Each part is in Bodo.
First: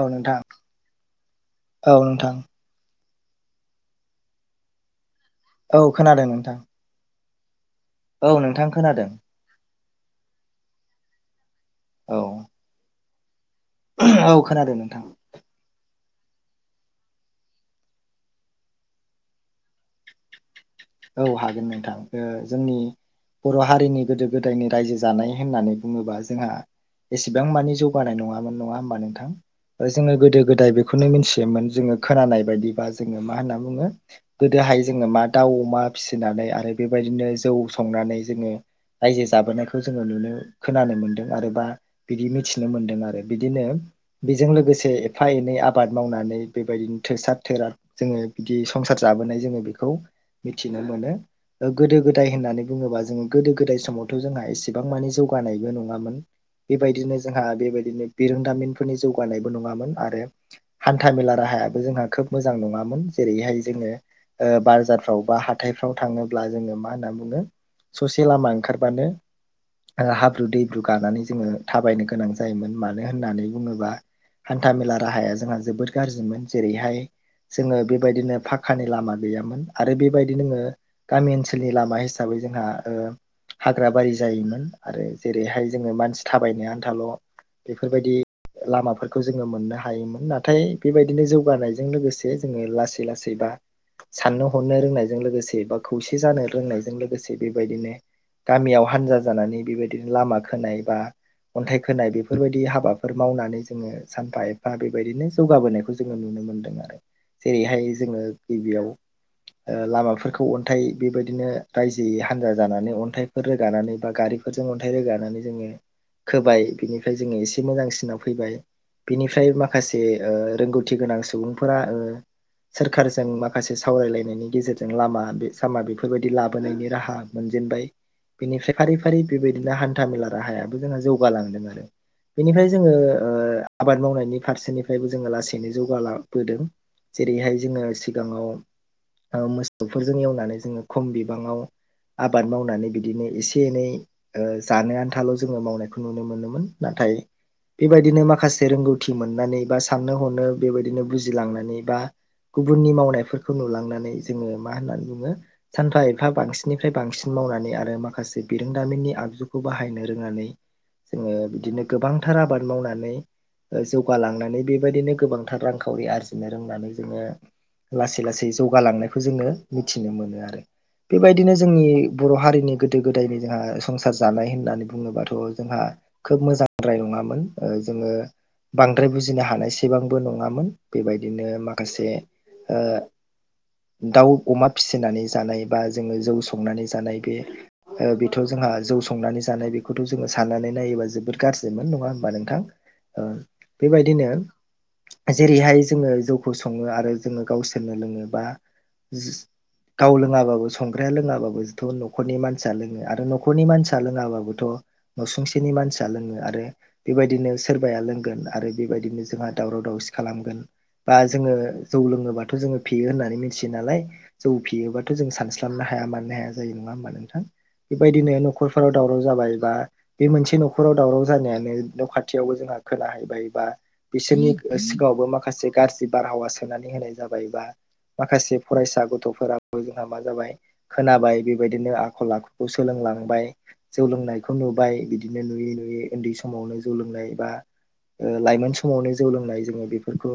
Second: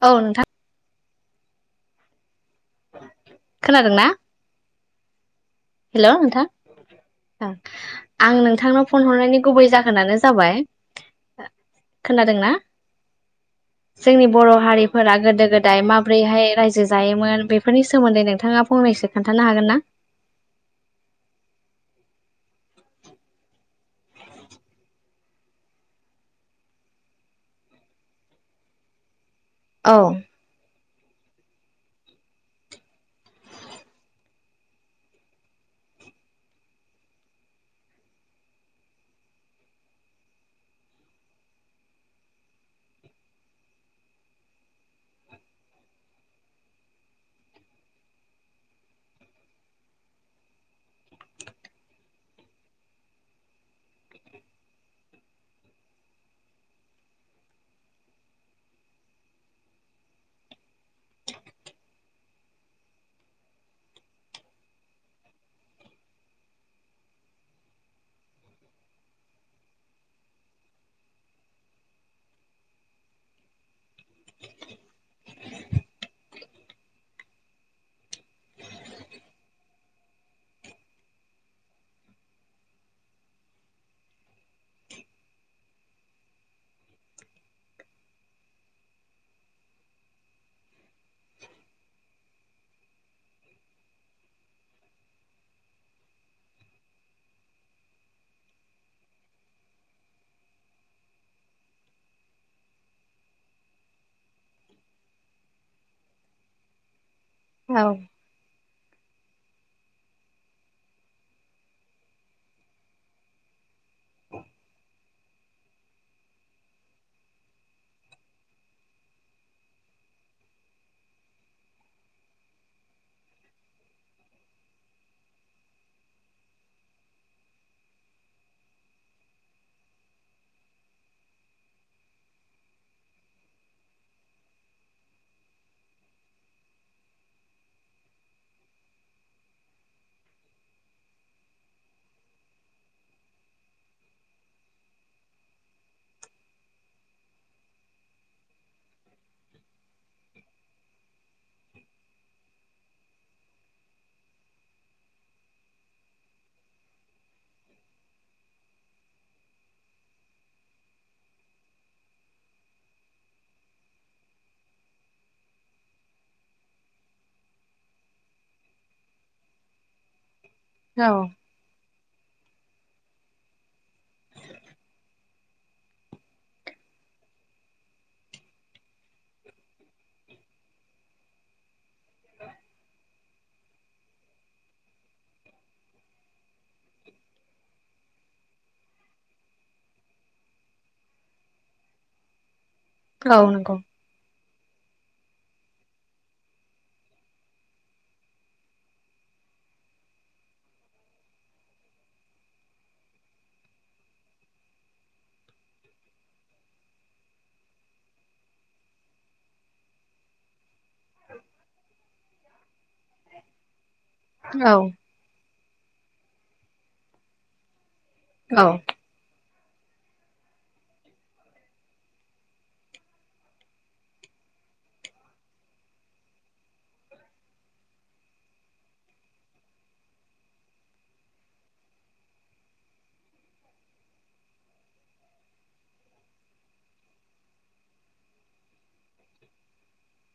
औ नोंथां औ नोंथां खोनादोंना औ खोनादों नोंथां औ आं नोंथां नोंथांनाव फन खोनादों हरनायनि गुबै जाहोनानो जाबाय औ खोनादोंना जोंनि औ बर' खोनादों नोंथां हारिफोरा गोदो गोदाय माब माबोरैहाय रायजो जायोमोन बेफोरनि सोमोन्दै नोंथाङा फंनैसो खोन्थानो हागोन ना औ हागोन नोंथां ओ जोंनि बर हारिनि गोदो गोदायनि रायजो जानाय होननानै बुङोबा जोंहा एसेबां मानि जौगानाय नङामोन नङा होमबा नोंथां औ जोंङो गोदो गोदाय बे खौनो मिथियोन जों खोनानाय बायदिबा जोङो मा होनना बुङो गोदोहाय जोंङो अमा दाउ अमा फिसिनानै आरो बेबायदिनो जौ संनानै जोङो रायजो जाबोनायखौ जोङो नुनो खोनानो मोनदों आरो बा बिदि मिथिनो मोनदों आरो बिदिनो बेजों लोगोसे एफा एनै आबाद मावनानै बेबायदिनो थोसाब थोराब जोंङो बिदि संसार संसार जाबोनाय जोंङो बेखौ मिथिनो मोनो गोदो गोदाय होननानै बुङोबा जोंङो गोदो गोदाय समावथ' जोंहा एसेबां माने जौगानाय नायबो नंङामोन बेबायदिनो जोंहा बेबायदिनो बिरोंदामिनफोरनि जौगानायबो नङामोन आरो हान्था मेला राहा ह जों खोब मोजां नंङामोन जेरैहाय जो बाजार आव बा हाथायफ्राव थाङोब्ला जोंङो मा होनना बुंङो ससे लामा ओंखारबानो हाब्रु दैब्रु गानानै जोंङो थाबायनो गोनां जायोमोन मानो होननानै बुङोबा हान्था मेला राहाया जोंहा जोबोद गाज्रिमोन जेरैहाय जोंङो बेबायदिनो फखानि लामा गैयामोन आरो बेबायदि नोङो गामि ओनसोलनि लामा हिसाबै जोंहा ओ हाग्रा बारि जायोमोन आरो जेरैहाय जोंङो मानसि थाबायनो आन्थाल' बेफोरबायदि लामाफोरखौ जोङो मोननो हायोमोन नाथाय बेबायदिनो जौगानायजों लोगोसे जोंङो लासै लासैबा साननो हरनो रोंनायजों लोगोसे बा खौसे जानो रोंनायजों लोगोसे बेबायदिनो गामियाव हानजा जानानै बेबायदिनो लामा खोनाय बा अन्थाइ खोनाय बेफोरबायदि हाबाफोर मावनानै जोंङो सानफा एफा बेबायदिनो जौगाबोनायखौ जोंङो नुनो मोनो मोनदों आरो औ जेरैहाय जोङो गिबियाव ओ लामाफोरखौ अन्थाइ बेबायदिनो रायजोै हान्जा जानानै अन्थाइफोर रोगानानै बा गारिफोरजों अन्थाइ रोगानानै जोंङो खोबाय बिनिफ्राय जोंङो एसे मोजांसिनाव फैबाय बिनिफ्राय माखासे रोंगौथि गोनां सुबुंफोरा ओ सोरखारजों माखासे से सावरायलायनायनि गेजेरजों लामा बे सामा बेफोरबायदि लाबोनायनि राहा मोनजेनबाय बेनिफ्राय फारि फारि बेबायदिनो हानथा मेला राहायाबो जोंहा जौगालांदों आरो बेनिफ्राय जोंङो आबाद मावनायनि फारसेनिफ्रायबो जोङो लासैनो जौगा लाबोदों। जेरैहाय जोंङो सिगाङाव मोसौफोरजों एवनानै जोंङो खम बिबाङाव आबाद मावनानै बिदिनो एसे एनै जानो आनथाल जोंङो मावनायखौ नुनो मोनोमोन ना थायो बेबायदिनो माखासे रोंगौथि मोननानै बा साननो हनो बेबायदिनो बुजिलांनानै बा गुबुननि मावनायफोर खौ नुलांनानै जोंङो मा होननानै बुंङो सानफा एफा बांसिननिफ्राय बांसिन मावनानै आरो माखासे बिरोंदामिननि आगजुखौ बाहायनो रोनानै जोंङो बिदिनो गोबांथार आबाद मावनानै जौगालांनानै बेबायदिनो गोबांथार रांखावरि आरजिनो रोंनानै जोंङो लासै लासै लासै जौगालांनायखौ जोंङो मिथिनो मोनो आरो औ बेबायदिनो जोंनि बर' हारिनि गोदो गोदायनि जोंहा संसार जानाय होननानै बुङोबाथ' जोंहा खोब मोजांद्राय नङा नङामोन जोंङो बांद्राय बुजिनो हानायसेबांबो नङामोन बेबायदिनो माखासे [inaudible] दाउ अमा फिसिनानै जानाय बा जोंङो जौ संनानै जानाय बे बेथ' जोंहा जौ संनानै जानाय बेखौथ' जोङो साननानै नायोबा जोबोद गाज्रिमोन नङा होमबा नोंथां औ नंगौ बेबायदिनो जेरैहाय जोङो जौखौ सङो आरो जोङो गावसोर। नो लोङोबा। गाव लोङाबाबो संग्राया लोङाबाबोथ' न'खरनि मानसिया लोङो आरो न'खरनि मानसिया लोङाबाबोथ'। नसुंसेनि मानसिया लोङो आरो बेबायदिनो सोरबाया लोंगोन आरो बेबायदिनो जोंहा दावराव। व दावसि खालामगोन बा जोङो जौ लोङोबा। जों फेयो होननानै मिथियो नालाय जौ औ फेयोबाथ' जों सान। खालामनो हाया मानो हाया जायो नङा होमबा नोंथां बेबायदिनो औ न'खरफोराव दावराव जाबाय बा बे मोनसे न'खराव दावराव जानायानो न' खाथियावबो जोंहा खोनाहैबाय बा बिसोरनि। सिगाङावबो माखासे गाज्रि बारहावा सोनानै होनाय जाबाय बा। माखासे फरायसा गथ'फोराबो जोंहा मा जाबाय खोनाबाय बेबायदिनो आखल आखुखौ सोलोङो। लांबाय जौ लोंनायखौ नुबाय बिदिनो नुयै नुयै उनदै समावनो जौ लोंनाय बा। लाइमोन समावनो जौ लोंनाय जोङो बेफोरखौ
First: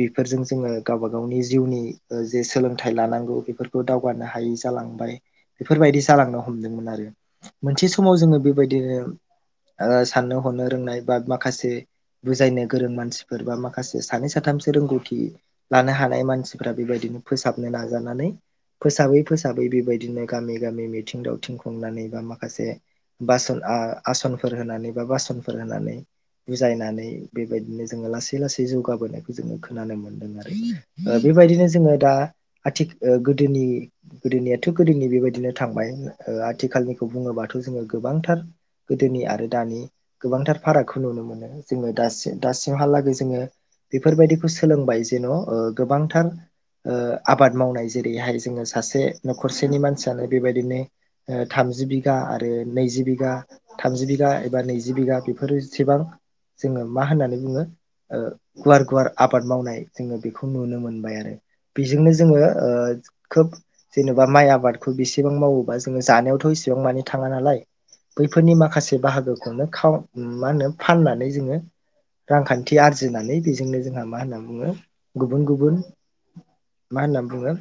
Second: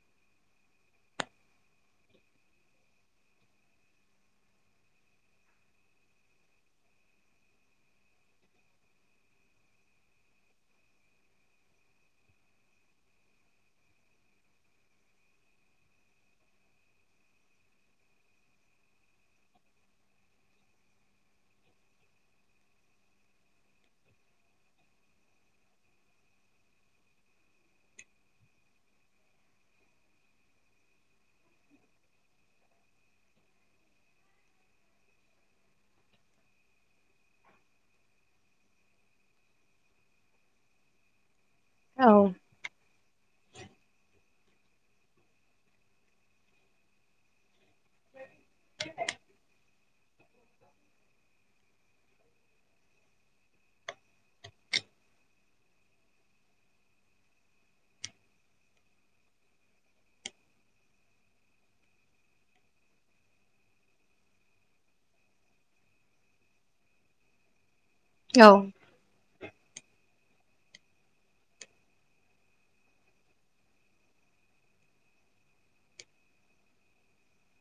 बेफोरजों जोङो। गावबा गावनि जिउनि जे सोलोंथाइ लानांगौ बेफोरखौ दावगानो हायै जालांबाय। बेफोरबायदि जालांनो हमदोंमोन आरो मोनसे समाव जोङो बेबायदिनो। साननो हरनो रोंनाय बा माखासे। बुजायनो गोरों मानसिफोर बा माखासे सानै साथामसो रोंगौथि। लानो हानाय मानसिफ्रा बेबायदिनो फोसाबनो नाजानानै। फोसाबै फोसाबै बेबायदिनो गामि गामि मिथिं दावथिं खुंनानै बा माखासे। बासन आसनफोर होनानै बा बासनफोर होनानै। बुजायनानै बेबायदिनो जोङो लासै लासै जौगाबोनायखौ जोङो खोनानो मोनदों आरो। बेबायदिनो जोङो दा आथिखाल गोदोनि। गोदोनियाथ' गोदोनि बेबायदिनो थांबाय आथिखालनिखौ बुङोबाथ' जोङो गोबांथार। गोदोनि आरो दानि गोबांथार फारागखौ नुनो मोनो। जोङो औ दासिम दासिमहालागै जोङो बेफोरबायदिखौ सोलोंबाय। गोबांथार आबाद मावनाय जेरैहाय जोङो सासे नखरसे। मानसियानो बेबायदिनो थामजि बिगा आरो नैजि बिगा थाम बिगा एबा। नैजि बिघा बेफोर एसेबां। जोङो मा होननानै बुङो गुवार गुवार आबाद मावनाय। जोङो बेखौ नुनो मोनबाय आरो। बेजोंनो जोङो खोब जेनेबा माइ आबादखौ बेसेबां मावोबा जोङो जानायावथ'। बेसेबां मानि थाङा नालाय औ बैफोरनि माखासे बाहागोखौनो। मा होनो फाननानै जोङो रांखानथि आरजिनानै बेजोंनो जोंहा मा होनना बुङो। गुबुन गुबुन मा होनना बुङो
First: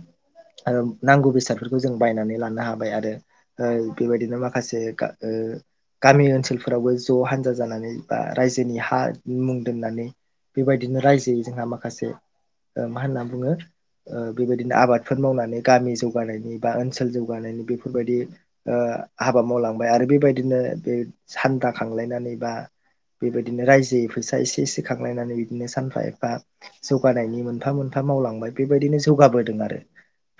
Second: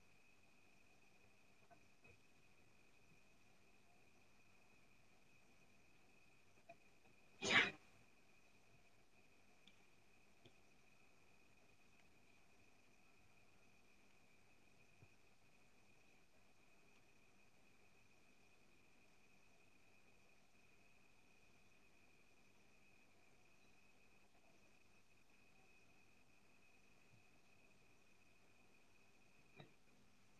आरो नांगौ बेसादफोरखौ जों बायनानै लानो हाबाय आरो ओ बेबायदिनो माखासे ओ गामि ओनसोलफोरावबो ज' हान्जा जानानै बा रायजोनि हा मुं दोननानै बेबायदिनो रायजोहै जोंहा माखासे मा होनना बुङो ओ बेबायदिनो आबादफोर मावनानै गामि जौगानायनि बा ओनसोल जौगानायनि बेफोरबायदि ओ हाबा मावलांबाय आरो बेबायदिनो बे सान्दा खांलायनानै बा बेबायदिनो रायजोयैक्षफैसा एसे एसे खांलायनानै बिदिनो सानफा एफा जौ जौगानायनि मोनफा मोनफा मावलांबाय, बेबायदिनो जौगाबोदों आरो।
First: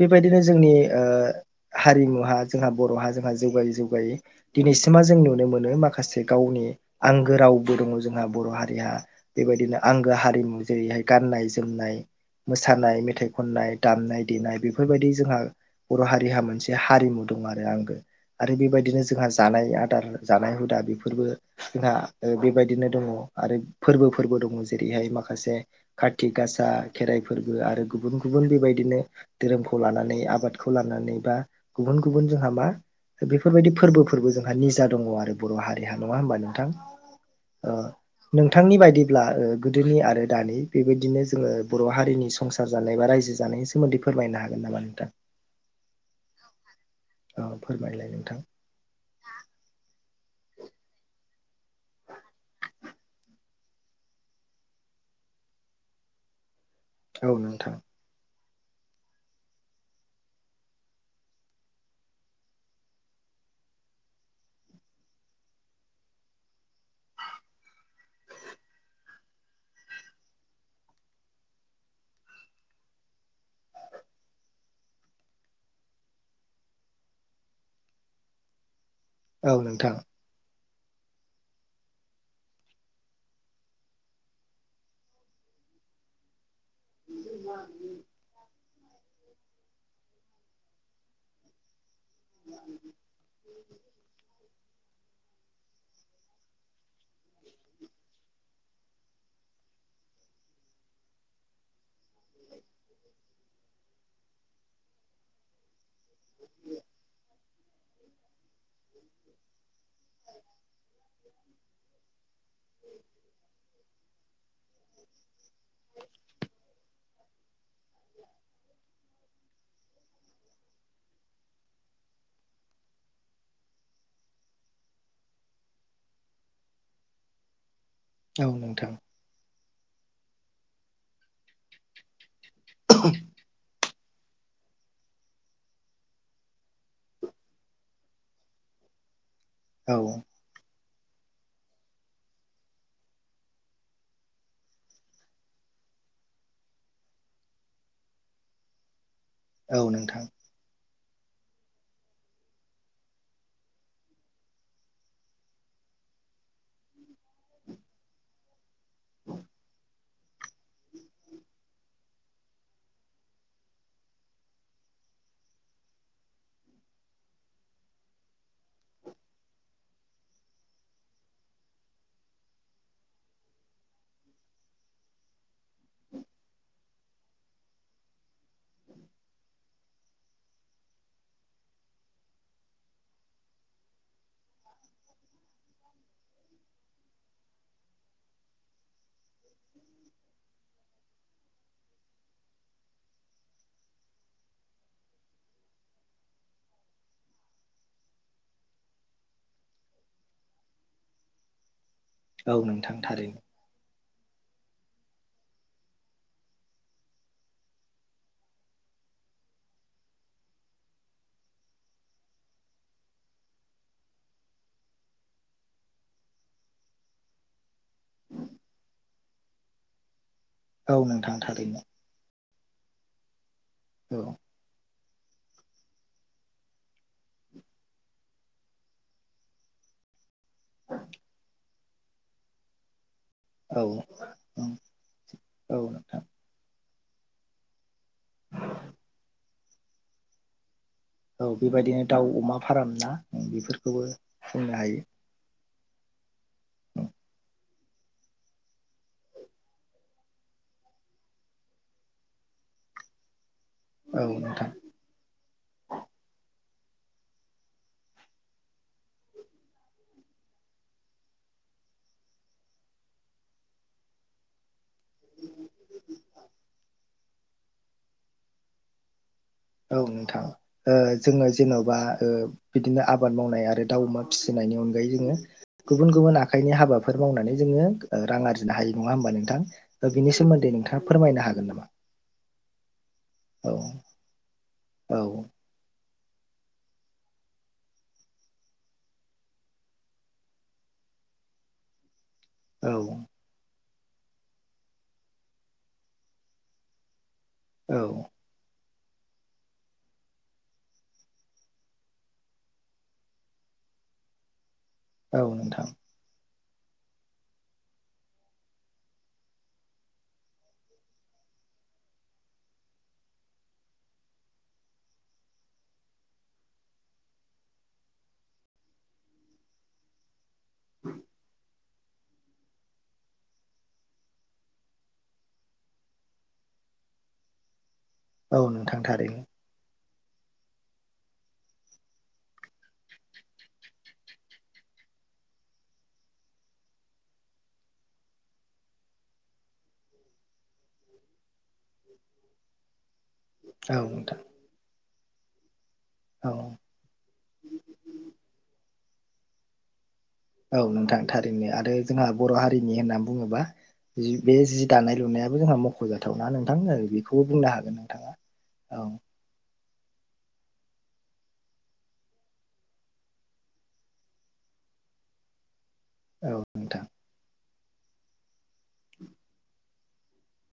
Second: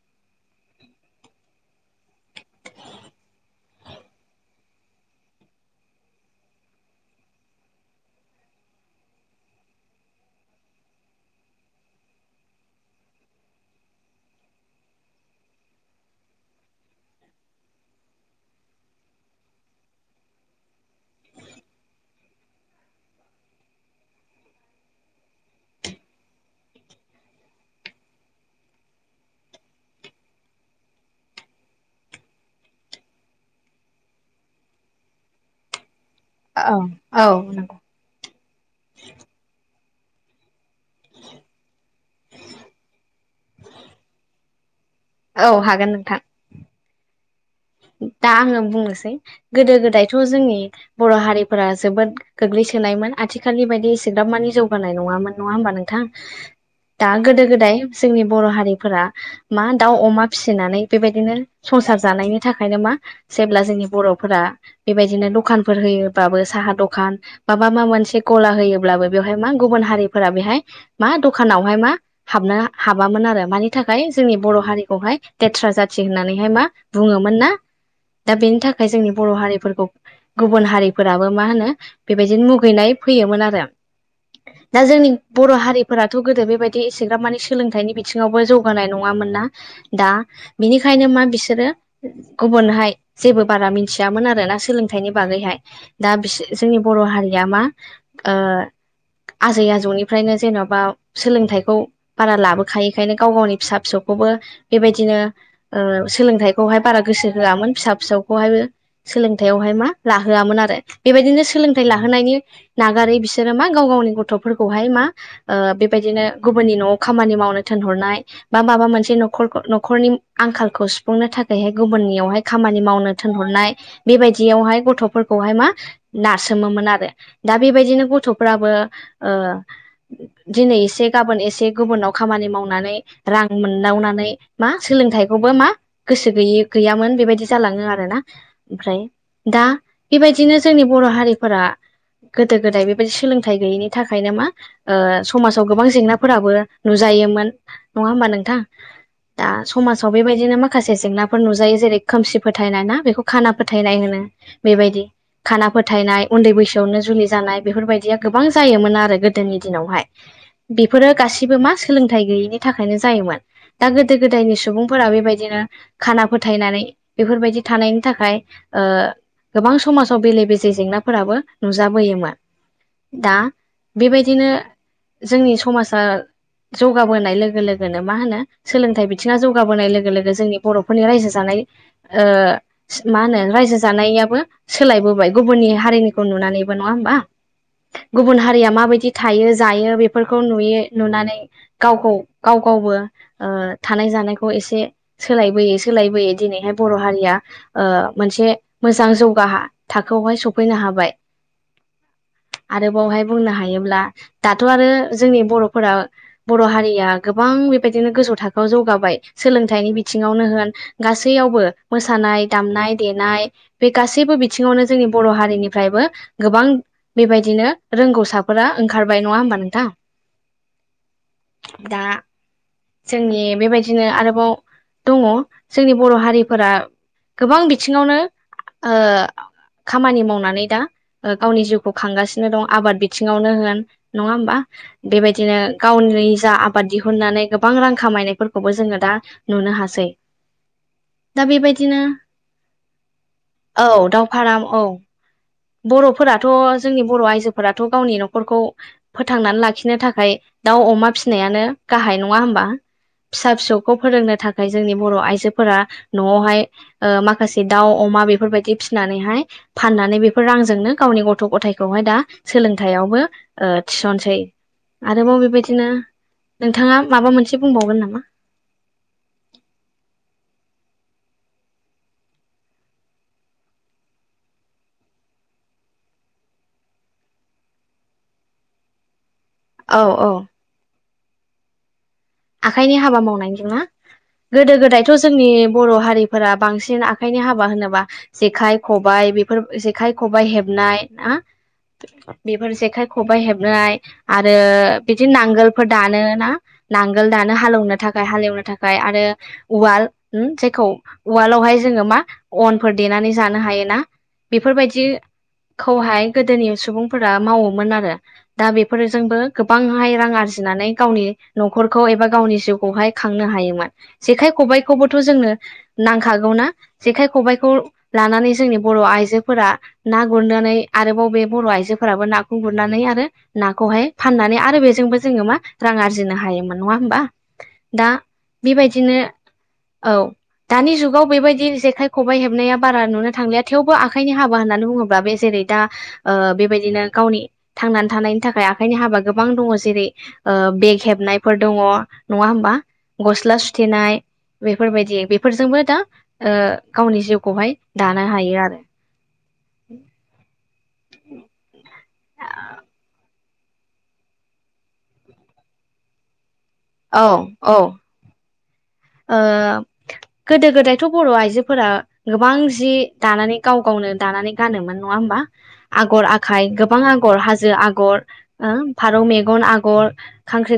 बेबायदिनो जोंनि ओ हारिमुहा जोंहा बर'हा जोंहा जौगायै जौगायै दिनै बिसिमा जों नुनो मोनो माखासे गावनि आंगो रावबो दङ जोंहा बर' हारिया। बेबायदिनो आंगो हारिमु जेरैहाय गाननाय जोमनाय मोसानाय मेथाइ खननाय दामनाय देनाय बेफोरबायदि जोंहा बर' हारिहा मोनसे हारिमु दं आरो आंगो आरो बेबायदिनो जोंहा जानाय आदार जानाय हुदा बेफोरबो जोंहा बेबायदिनो दङ। आरो फोर्बो फोरबो दङ जेरैहाय माखासे खा थि गासा खेराइ फोर्बो आरो गुबुन गुबुन बेबायदिनो धोरोमखौ लानानै आबादखौ लानानै गुबुन गुबुन जोंहा मा बेफोरबायदि फोर्बो फोरबो जोंहा निजा दङ आरो बर' हारिहा। नङा होमबा नोंथां। औ औ ओ नंगौ नोंथांनि बायदिब्ला गोदोनि आरो दानि बेबायदिनो जोङो बर' हारिनि संसार जानाय बा रायजो जानायनि सोमोन्दै फोरमायनो हागोन नामा नोंथां? औ हागोन नोंथां। औ फोरमायलाय दा नोंथां आङो बुंनोसै गोदो गोदायथ' जोंनि बर' हारि फोरा जोबोद गोग्लैसोनायमोन। आथिखालनि बायदि एसेग्राबमानि जौगानाय नङामोन, नङा होमबा नोंथां? दा औ गोदो नोंथां गोदाय जोंनि बर' हारि फोरा, मा दाउ अमा फिसिनानै बेबायदिनो संसार जानायनि बिनि थाखायनो मा जेब्ला जोंनि बर'फोरा बेबायदिनो दखानफोर होयोबाबो साहा दखान माबा मा मोनसे गला होयोब्लाबो बेवहाय मा गुबुन हारिफोरा बेहाय मा दखानावहाय मा हाब हाबामोन आरो। मानि थाखाय जोंनि बर' हारिखौहाय लेथ्रा जाथि होननानै मा बुङो मोनना, दा बेनि थाखाय जोंनि बर' औ हारिफोरखौ नोंथां गुबुन हारिफोराबो मा होनो बेबायदिनो मुगैनाय फैयोमोन आरो। दा जोंनि बर' हारिफोराथ' गोदो बेबायदि एसेग्राब मानि सोलोंथाइनि बिथिङावबो जौ गानाय नङामोन ना। दा बिनिखायनो मा बिसोरो गुबुनहाय जेबो बारा मिथियामोन आर ना सोलोंथाइनि बागैहाय दा, बिस जोंनि बर' हारिया मा ओ आजै आजौनिफ्रायनो जेन'बा सोलोंथाइखौ बारा लाबोखायखायनो गाव गावनि फिसा फिसौ खौबो बेबायदिनो ओ सोलोंथाइखौहाय बारा गोसो होआमोन। फिसा फिसौखौहायबो सोलोंथाइयावहाय मा लाहोआमोन आरो। बेबायदिनो सोलोंथाइ लाहोनायनि नागारै बिसोरो मा गाव गावनि गथ' गथ'फोरखौहाय मा बेबायदिनो गुबुननि न'आव खामानि मावनो थिनहरनाय, बा माबा मोनसे न' खर न'खरनि आंखालखौ सुफुंनो थाखाय। हाय गुबुननियावहाय खामानि मावनो थोनहरनाय, बेबायदियावहाय गथ'फोरखौहाय मा नास सोमोमोन आरो। दा बेबायदि दिनो औ गथ'फ्राबो नोंथां ओ दिनै एसे गाबोन एसे गुबुनाव खामानि मावनानै रां मोनदावनानै मा सोलोंथाइखौबो मा गोसो गैयि गैयामोन बेबायदि जालाङो आरो ना। ओमफ्राय दा औ बेबायदिनो जोंनि बर' हारिफोरा गोदो गोदाय बेबायदि सोलोंथाइ गैयिनि थाखायनो मा ओ समाजाव गोबां जेंनाफोराबो नुजा जोयोमोन, नङा होम्बा नोंथां। दा औ समाजाव नोंथां बेबायदिनो मा जेंना नुजायो जेरै खोमसि फोथायनाय ना बेखौ खाना फोथाय होनो बेबायदि। खाना फो फोथायनाय उन्दै बैसोआवनो जुलि जानाय बेफोरबायदिया गोबां जायोमोन आरो गोदोनि दिनावहाय। बेफोरो गासिबो मा सोलोंथाइ गैयिनि थाखायनो जायोमोन। दा गोदो-गोदायनि सुबुंफोरा बेबायदिनो खाना फोथायनानै बेफोरबायदि थानायनि थाखाय ओ गोबां समाजआव बेले-बेजे जेंनाफोराबो नुजाबोयोमोन। दा बेबायदिनो जोंनि समासा जौगाबोनाय लोगो-लोगोनो मा होनो सोलोंथाइ बिथिङा जौगाबोनाय लोगो-लोगो जोंनि बर'फोरनि रायजो जानाय ओ मा होनो रायजो जानायाबो सोलायबोबाय गुबुन नि हारिनिखौ नुनानैबो नङा होमबा? गुबुन हारिया माबायदि थायो जायो बेफोरखौ नुयो नुनानै गावखौ गाव गावबो ओ थानाय-जानायखौ एसे सोलायबोयै-सोलायबोयै दिनैहाय बर' हारिया ओ मोनसे मोजां जौगा हा थाखोआव हाय सफैनो हाबाय। [inaudible] औ आरो नोंथां बावहाय थारैनो बुंनो हायोब्ला दाथ' आरो जोंनि बर'फोरा बर' हारिया गोबां बेबायदिनो गोजौ थाखोआव जौगाबाय। सोलोंथाइनि बि थिङावनो होन गासैयावबो मोसानाय दामनाय-देनाय बे गासैबो बिथिङावनो जोंनि बर' हारिनिफ्रायबो गोबां बेबायदिनो रोंगौसाफोरा ओंखारबाय नङा होमबा नोंथां? औ नोंथां थारैनो दा जोंनि बेबायदिनो औ आरोबाव दङ' जोंनि बर' हारिफोरा गोबां बिथिङावनो ओ खामानि मावनानै दा ओ गावनि जिउखौ खांगासिनो दं आबाद बि थिंङावनो होन औ नङा होमबा बेबायदिनो औ नोंथां गावनि जा आ बाद दिहुननानै गोबां रां खामायनायफोरखौबो जोङो दा नुनो हासै। औ बेबायदिनो दाउ-अमा फार्म ना औ बेफोरखौबो दाउ फाराम बुंनो औ हायो। बर'फोराथ' जोंनि बर' आइजोफोराथ' गावनि न'खरखौ फोथांनानै लाखिनो थाखाय दाउ अमा फिसिनायानो गाहाय नङा होमबा फिसा फिसौ खौ औ फोरोंनो नोंथां थाखाय जोंनि बर' आइजोफोरा न'आवहाय ओ माखासे दाउ अमा बेफोरबायदि फिनानैहाय फाननानै बे फोर रांजोंनो गावनि गथ'-गथायखौहाय दा सोलोंथायावबो ओ थिसनसै। आरोबाव बेबायदिनो नोंथाङा माबा मोनसे बुंबावगोन नामा? [inaudible] औ नोंथां ओ जोङो जेन'बा ओ बिदिनो आबाद मावनाय आरो दाउ अमा फिसिनाय नि अनगायै जोङो गुबुन गुबुन आखाइनि हाबाफोर मावनानै जोङो ओ रां आरजिनो हायो नङा होमबा नों थां औ औ बिनि सोमोन्दै नोंथाङा फोरमायनो हागोन नामा? आखाइनि हाबा मावनाय [unintelligible] औ ना गोदो गोदायथ' औ जोंनि बर' हारि फोरा बांसिन आखाइनि हाबा होनोबा जेखाइ खबाइ बेफोर जेखाइ खबाइ हेबनाय ना? [inaudible] बेफोर जेखाय खबाइ हेबनाय आरो बिदि नांगोलफोर दानो ना नांगो ल दानो हालेवनो औ थाखाय हालेवनो थाखाय आरो उवाल उम जेखौ उवालावहाय जोङो मा अनफोर देनानै जानो हायो ना बेफोरबायदि औ नोंथां खौहाय गोदोनि सुबुंफोरा मावोमोन आरो दा बेफोरजोंबो गोबांहाय रां आरजिनानै गावनि न'खरखौ एबा गावनि जिउखौहाय खांनो हायोमोन जेखाइ-खबाइखौबोथ' जोंनो नांखागौ ना जेखाइ खबाइखौ लानानै जोंनि बर' आइजोफोरा ना गुरनो नै आरोबाव बे बर' आइजो फोराबो नाखौ गुरनानै आरो नाखौहाय फाननानै आरो बेजोंबो जोङो मा रां आर जिनो हायोमोन नङा होमबा दा औ नोंथां बेबायदिनो थारैनो औ। दानि जुगाव बेबायदि जेखाइ खबाइ हेबनाया बारा नुनो थांलिया थेवबो आखाइनि हाबा होननानै बुङोब्ला बे जेरै दा ओ बेबायदिनो गावनि थांनानै थानायनि थाखाय आखाइनि हाबा गोबां दङ जेरै ओ बे खेबनायफोर दङ नङा हबा गस्ला औ सुथेनाय नोंथां बेफोरबायदि बेफोरजोंबो दा औ ओ गावनि जिउखौहाय दानो हायो आरो औ नोंथां थारैनो आरो जोंहा बर' हारिनि होनना बुङोबा जि बे जि दानाय लुनायाबो जोंहा मख'जाथावना नों थां औ बेखौबो बुंनो औ हागोन नोंथाङा औ ओ गोदो गोदायथ' बर' आइजोफोरा गोबां जि दानानै गाव गावनो दानानै गानोमोन नङा होमबा आगर औ आखाइ गोबां नोंथां आगर हाजो आगर फारौ मेगन आगर खांख्रि